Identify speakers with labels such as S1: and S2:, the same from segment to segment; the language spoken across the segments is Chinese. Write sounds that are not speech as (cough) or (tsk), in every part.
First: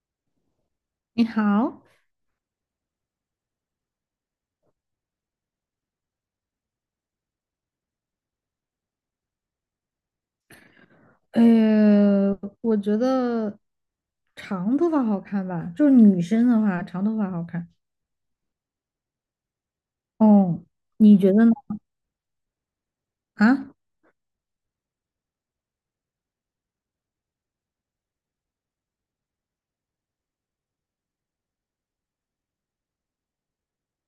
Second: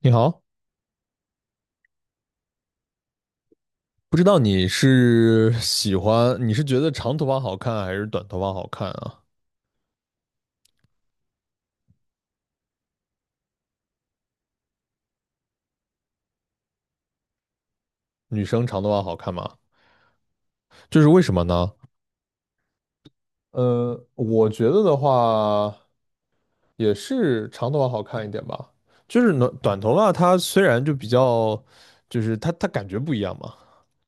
S1: 你好，
S2: 你好，
S1: 不知道你是喜欢，你是觉得长头发好看还是短头发好看啊？
S2: 呃，我觉得长头发好看吧，就是女生的话，长头发好看。
S1: 女生长头发好看吗？
S2: 哦，
S1: 就是
S2: 你
S1: 为什
S2: 觉
S1: 么
S2: 得呢？
S1: 呢？
S2: 啊，
S1: 我觉得的话也是长头发好看一点吧。就是短头发，它虽然就比较，就是它感觉不一样嘛。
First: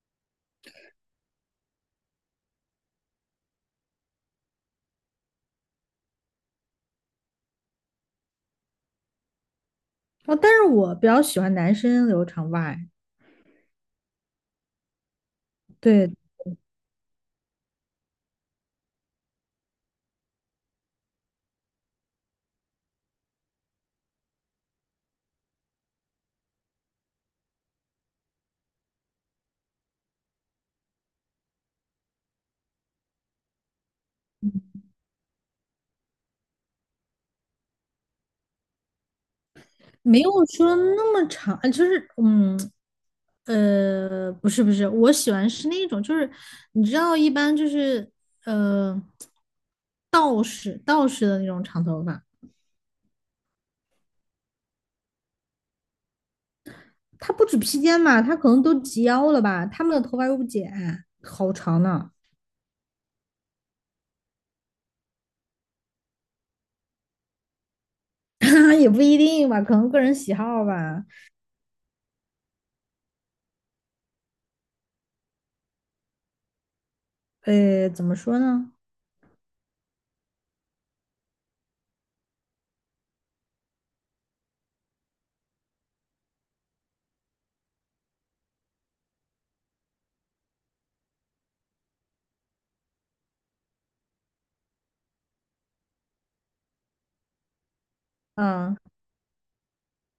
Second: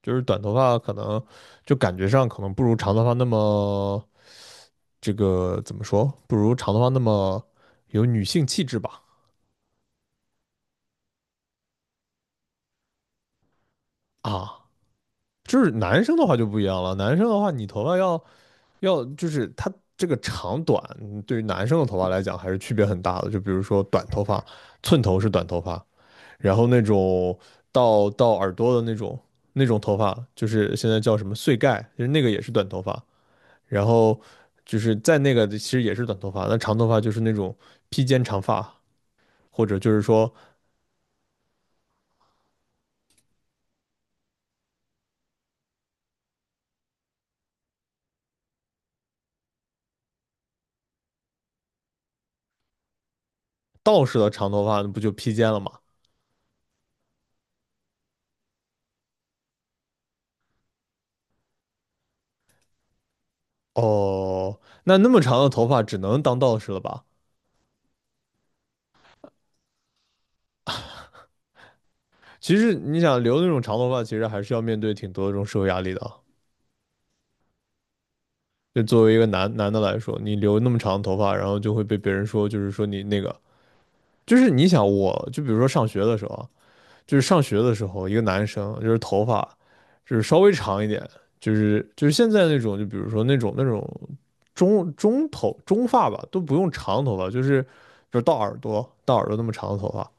S1: 就是短头发可能就感觉上可能不如长头发那么这个怎么说？不如长头发那么有女性气质吧？
S2: 哦，但是我比较喜欢男生留长发，哎，
S1: 啊。就是男
S2: 对，
S1: 生的话就不一样了，男生的话你头发要就是他这个长短，嗯对于男生的头发来讲还是区别很大的。就比如说短头发，寸头是短头发，然后那种到耳朵的那种那种头发，就是现在叫什么碎盖，就是那个也是短头发。然后就是在那个其实也是短头发，那长头发就是那种披肩长发，或者就是
S2: 没有
S1: 说
S2: 说那么长，就是不是，我喜欢是那种，就是你知道，一般就是呃，道士的那种长头发。
S1: 道士的长头发那不就披肩了吗？
S2: 他不止披肩嘛，他可能都及腰了吧？他们的头发又不剪，好长呢
S1: 哦，那那么长的头发只能当道士了吧？
S2: (laughs)，也不一定吧，可能个人喜好吧。
S1: 其实你想留那种长头发，其实还是要面对挺多的这种社会压力的啊。
S2: 怎么说呢？
S1: 就作为一个男的来说，你留那么长的头发，然后就会被别人说，就是说你那个，就是你想我，就比如说上学的时候啊，就是上学的时候，一个男生就是头发就是稍微长一点，就是现在那种，就比如说那种中头中发吧，都不用长头发，就是到耳
S2: 嗯
S1: 朵到耳朵那么长的头发，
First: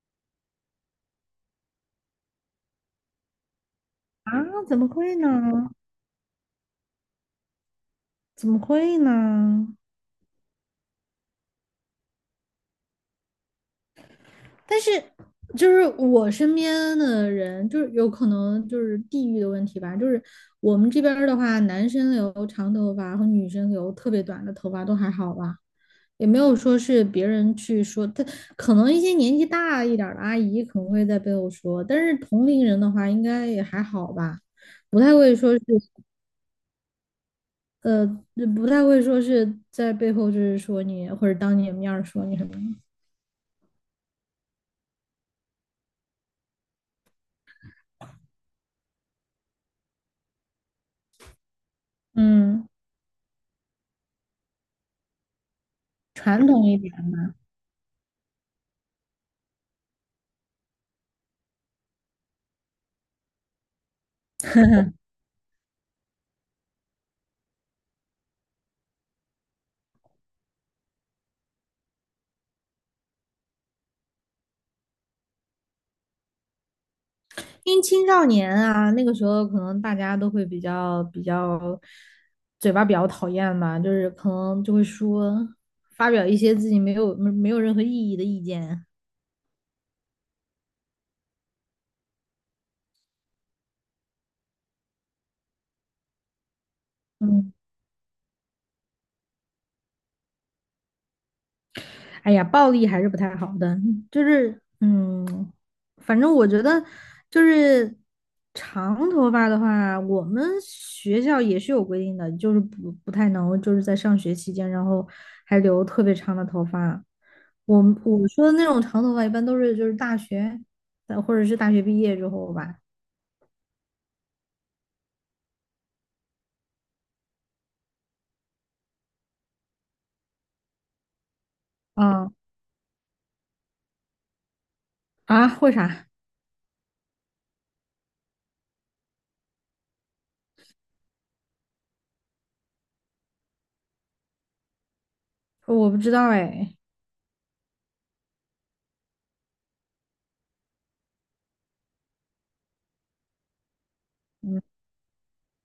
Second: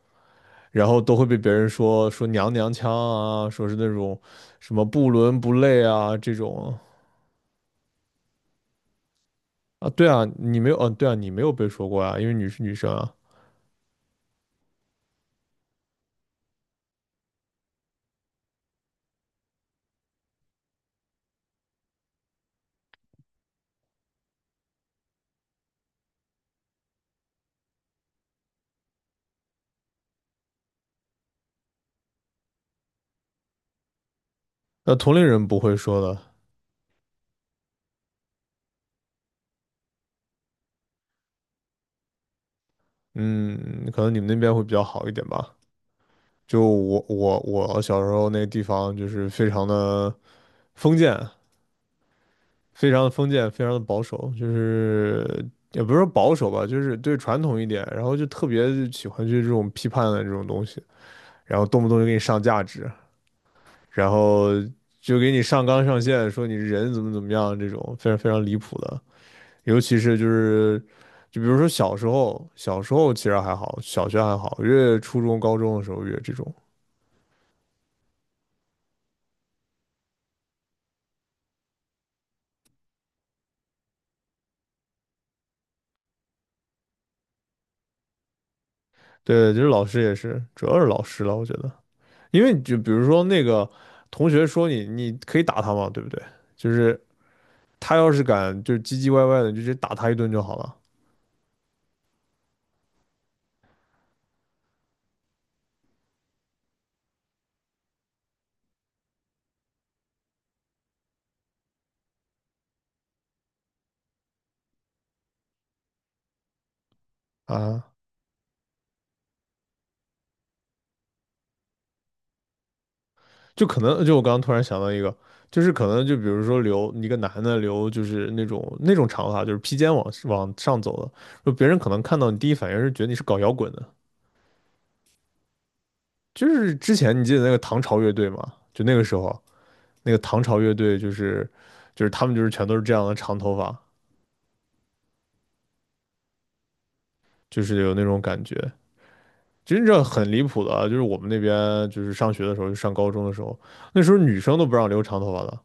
S1: 然后都会被别人说娘娘腔啊，说是那种
S2: 啊，
S1: 什
S2: 怎
S1: 么
S2: 么
S1: 不
S2: 会
S1: 伦不
S2: 呢？
S1: 类啊这种
S2: 怎么会呢？
S1: 啊，对啊，你没有，嗯、对啊，你没有被说过啊，因为你是女生啊，
S2: 但是就是我身边的人，就是有可能就是地域的问题吧。就是我们这边儿的话，男生留长头发和女生留特别短的头发都还好吧。也没有说是别人去说他，可能一些年纪大一点的阿姨可能会在背后说，但是同龄人的话应该也还好吧，
S1: 那
S2: 不太
S1: 同龄
S2: 会
S1: 人
S2: 说
S1: 不
S2: 是
S1: 会说的，
S2: 呃，不太会说是在背后就是说你或者当你的面儿说你什么的，
S1: 嗯，可能你们那边会比较好一点吧。就我小时候那个地方就是非常的封建，
S2: 嗯，
S1: 非常的封建，非常的保守，就是也不是说保
S2: 传
S1: 守吧，
S2: 统一
S1: 就
S2: 点
S1: 是对
S2: 的，
S1: 传统一点，然后就特别喜欢去这种批判的这种东西，然后动不动就给你上价值。然后就给你上纲上线，说你人怎么怎么样，这种非常非常离谱的。尤其是就是，就比如说小时候，小时候其实还好，小学还好，越初中、高中的时候越这种。
S2: 因为青少年啊，那个时候可能大家都会比较嘴巴比较讨厌吧，就是可能就会说发表一些自己没有任何意义的意见，
S1: 对，就是老师也是，主要是老师了，我觉得，因为就比如说那个同学说你，你可以打他嘛，对不对？就是
S2: 嗯。
S1: 他要是敢就是唧唧歪歪的，你就直接打他一顿就好了
S2: 哎呀，暴力还是不太好的，就是反正我觉得就是长头发的话，我们学校也是有规定的，就是不太能就是在上学期间，然后还留特别长的头发。我
S1: 啊。
S2: 我说的那种长头发，一般都是就是大学，或者是大学毕业之后吧。
S1: 就可能就我刚刚突然想到一个，就是可能就比如说留一个男的留就是那种长发，就是披肩往上走的，就别人可能看到
S2: 啊
S1: 你第一反应是觉得你是搞摇滚的，
S2: 啊，为啥？
S1: 就是之前你记得那个唐朝乐队吗？就那个时候那个唐朝乐队就是他们就是全都是这样的长头发，
S2: 我不知道哎。
S1: 就是有那种感觉。其实这很离谱的啊就是我们那边就是上学的时候，就上高中的时候，那时候女生
S2: 嗯
S1: 都不让留长头发的，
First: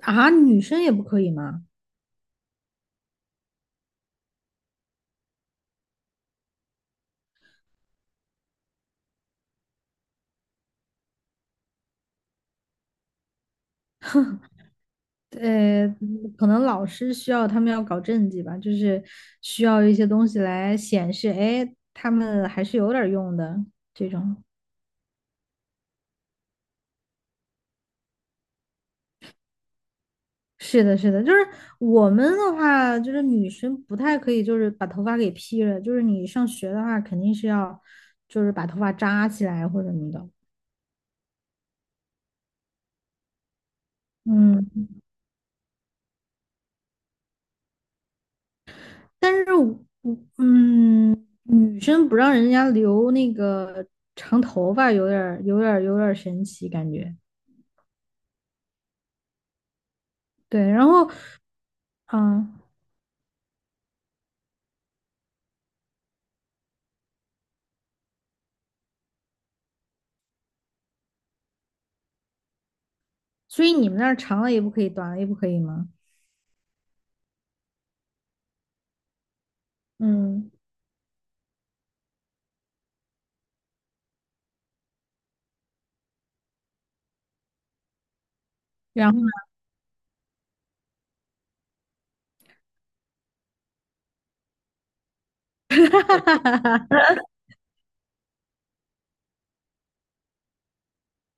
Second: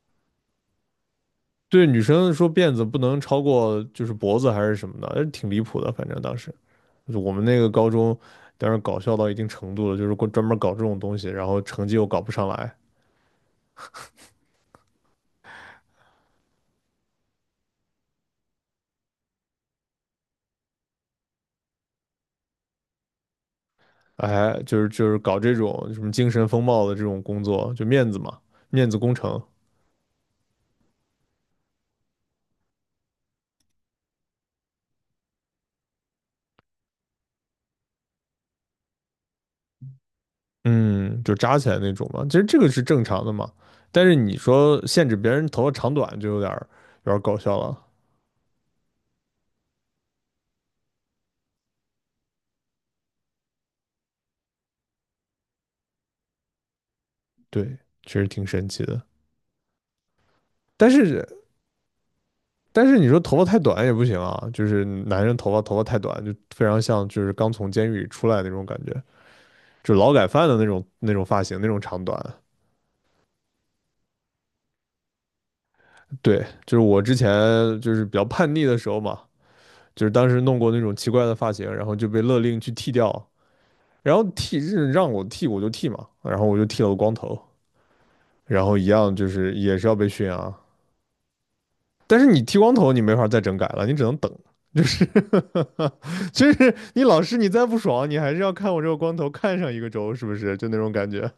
S2: 啊，女生也不可以吗？
S1: 对女生说辫子不能超过就是脖子还是什么的，挺离谱的。反正当时就是我们那个高中，当时搞笑到一定程度了，就是过专门搞这种东西，然后成绩又搞不上来，
S2: 可能老师需要他们要搞政绩吧，就是需要一些东西来显示，哎，他们还是有点儿用的这种。
S1: 哎，就是搞这种什么精神风貌的这种工作，就面子嘛，面子工程，
S2: 是的，是的，就是我们的话，就是女生不太可以，就是把头发给披了，就是你上学的话，肯定是要就是把头发扎起来或者什么的。
S1: 嗯，就扎起来那种嘛。其实这个是正常的嘛，但是你说
S2: 嗯，
S1: 限制别人头发长短，就有点儿搞笑了。
S2: 但是女生不让人家留那个长头发，有点儿神奇感觉。
S1: 对，确实挺神奇的。
S2: 对，然
S1: 但
S2: 后
S1: 是
S2: 嗯。啊，
S1: 但是你说头发太短也不行啊，就是男人头发太短，就非常像就是刚从监狱里出来的那种感觉，就是劳改犯的那种那种发型那种长短。
S2: 所以你们那儿长了也不可以，短了也不可以吗？
S1: 对，就是我之前就是比较叛逆的时候嘛，就是当时
S2: 嗯，
S1: 弄过那种奇怪的发型，然后就被勒令去剃掉，然后剃是让我剃我就剃嘛，然后我就剃了个光头，然后一
S2: 然
S1: 样
S2: 后，
S1: 就是也是要被训啊。但是你剃光头你没法再整改了，你只能等，就是 (laughs) 就是你
S2: (laughs)
S1: 老师你再不爽，你还是要看我这个光头看上一个周，是不是？就那种感觉。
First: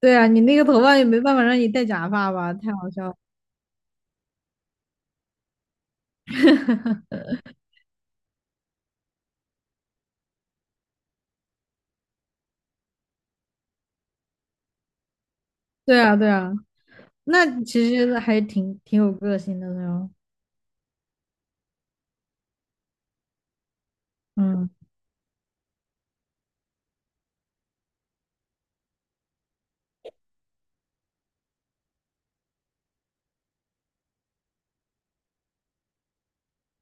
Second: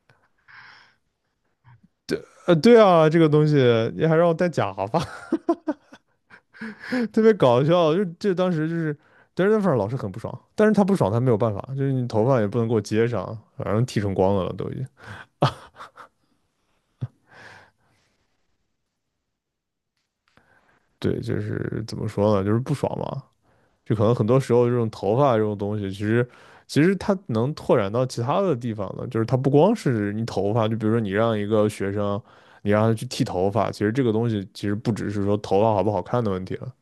S2: 对啊，你那个头发也没办法让你戴假
S1: 对，
S2: 发吧？太
S1: 对
S2: 好
S1: 啊，
S2: 笑了。
S1: 这个东西你还让我戴假发，(laughs)
S2: (laughs)
S1: 特别搞笑。就这当时就是，但是那份儿老师很不爽，但是他不爽他没有办法，就是你头发也不能给我接上，反正剃成光了都已经。
S2: 对啊，对啊，那其实还挺有个性的那种。
S1: 对，就是怎么说呢，就是不爽嘛。就可能很多时候
S2: 嗯，
S1: 这种头发这种东西，其实它能拓展到其他的地方的，就是它不光是你头发，就比如说你让一个学生，你让他去剃头发，其实这个东西其实不只是说头发好不好看的问题了。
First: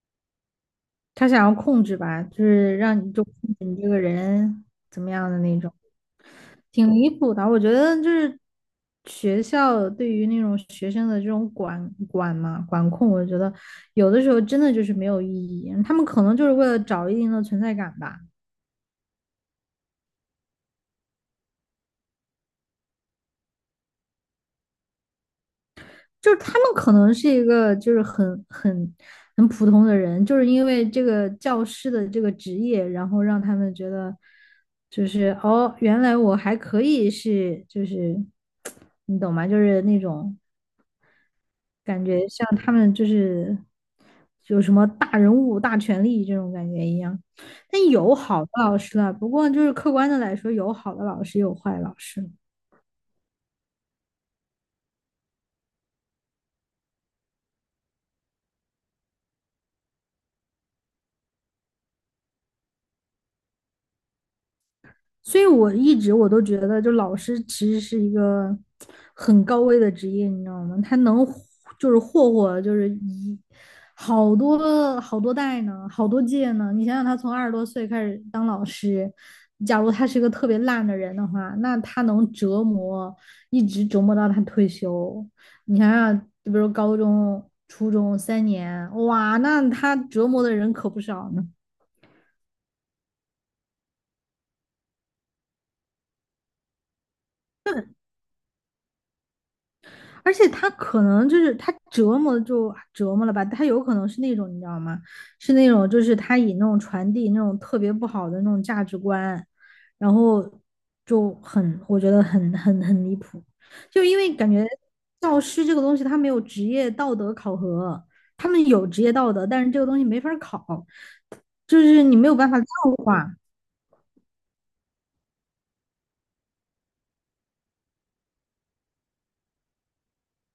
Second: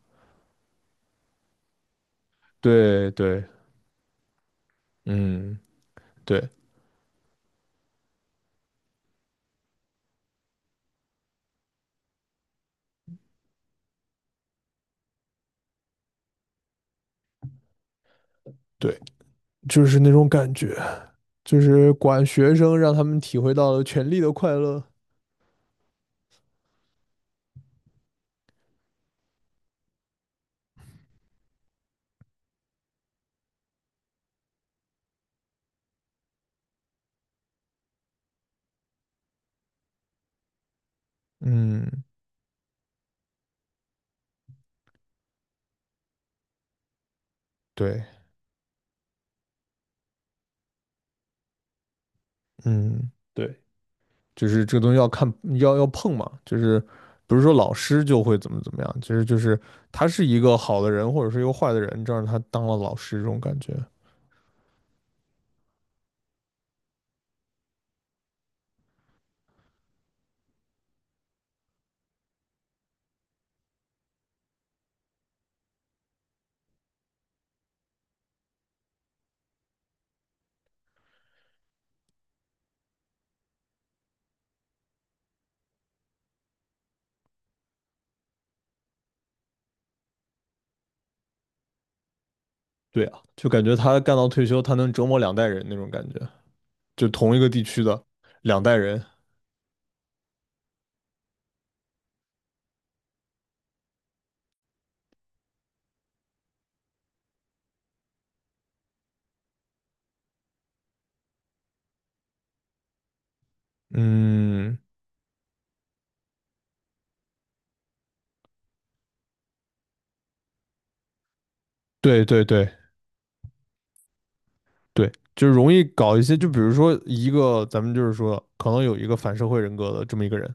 S2: 他想要控制吧，就是让
S1: 对
S2: 你就控
S1: 对，
S2: 制你这个人怎么样的
S1: 嗯，
S2: 那种。
S1: 对
S2: 挺离谱的，我觉得就是学校对于那种学生的这种管管嘛管控，我觉得有的时候真的就是没有意义。他们可能就是为了找一定的存在感吧，
S1: 对，就是那种感觉，就是管学生，让他们体会到了权力的快乐。
S2: 就是他们可能是一个就是很普通的人，就是因为这个教师的这个职业，然后让他们觉得就是哦，原来我还可以是就是 (tsk) 你懂吗？就是那种。
S1: 嗯，
S2: 有什么大人物、大权力这种感觉一样。但
S1: 对，
S2: 有好的老师了，不过就是客观的来说，有好的老师，有坏老师。
S1: 嗯，对。就是这个东西要看要碰嘛，就是不是说老师就会怎么怎么样，其实就是他是一个好的人或者是一个坏的人，这让他当了老师这种感觉。
S2: 所以我一直我都觉得，就老师其实是一个很高危的职业，你知道吗？他能就是霍霍，就是一好多好多代呢，好多届呢。你想想，他从20多岁开始当老师，假如他是一个特别烂的人的话，那他能折磨，一直折磨到他退休。你想想，就比如高中、初中3年，哇，那他折磨的人可不少呢。
S1: 对啊，就感觉他干到退休，他能折磨两代人那种感觉，就同一个地区的两代人。
S2: 而且他可能就是他折磨就折磨了吧，他有可能是那种你知道吗？是那种就是他以那种传递那种特别不好的那种价值观，然后我觉得很离谱，就因为感觉
S1: 嗯，
S2: 教师这个东西他没有职业道德考核，他们有职业道德，但是这个东西没法考，就是你
S1: 对
S2: 没有
S1: 对
S2: 办法量
S1: 对
S2: 化，
S1: 对，就容易搞一些，就比如说一个咱们就是说可能有一个反社会人格的这么一个人，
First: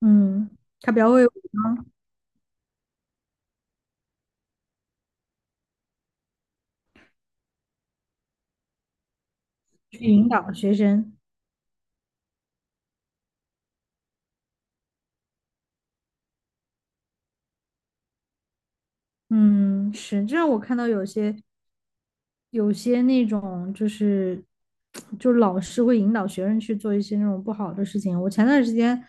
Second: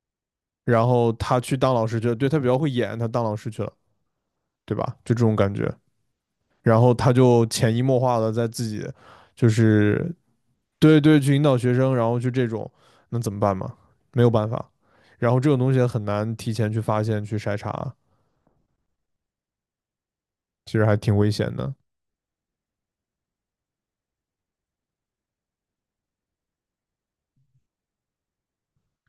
S2: 嗯，
S1: 然
S2: 他比较
S1: 后
S2: 会
S1: 他去当老师去了，对他比较会演，他当老师去了，对吧？就这种感觉。然后他就潜移默化的在自己就
S2: 去
S1: 是
S2: 引导学
S1: 对
S2: 生，
S1: 对去引导学生，然后就这种，那怎么办嘛？没有办法。然后这种东西很难提前去发现、去筛查，
S2: 嗯，是，这让我
S1: 其
S2: 看
S1: 实
S2: 到
S1: 还
S2: 有
S1: 挺危
S2: 些。
S1: 险的。
S2: 有些那种就是，就老师会引导学生去做一些那种不好的事情。我前段时间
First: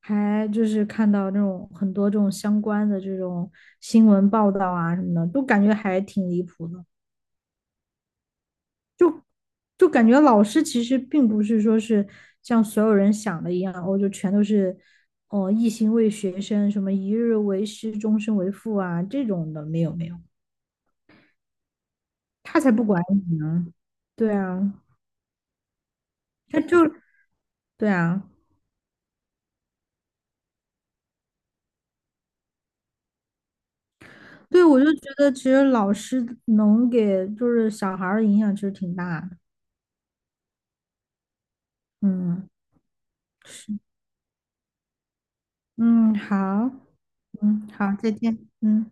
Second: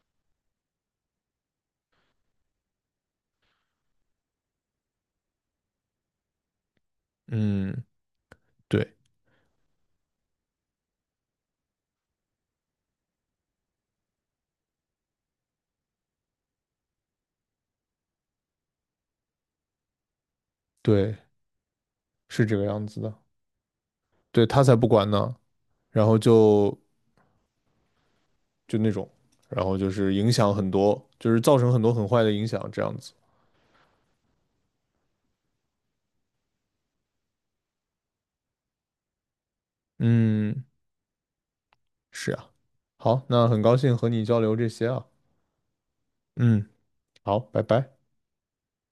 S2: 还就是看到那种很多这种相关的这种新闻报道啊什么的，都感觉还挺离谱的。
S1: 嗯，对
S2: 就就感觉老师其实并不是说是像所有人想的一样，我就全都是哦一心为学生，什么一日为师，终身为父啊这种的，没有没有，
S1: 对，是这
S2: 他
S1: 个
S2: 才不
S1: 样子
S2: 管
S1: 的。
S2: 你呢。对
S1: 对他才
S2: 啊，
S1: 不管呢，然后
S2: 他
S1: 就
S2: 就对啊。
S1: 就那种，然后就是影响很多，就是造成很多很坏的影响，这样子。
S2: 对，我就觉得其实老师能给就是小孩儿的影响其实挺大的。
S1: 嗯，是
S2: 嗯，
S1: 啊。好，那很
S2: 是，
S1: 高兴和你交流这些啊。
S2: 嗯，
S1: 嗯，
S2: 好，
S1: 好，拜
S2: 嗯，好，
S1: 拜。
S2: 再见，嗯。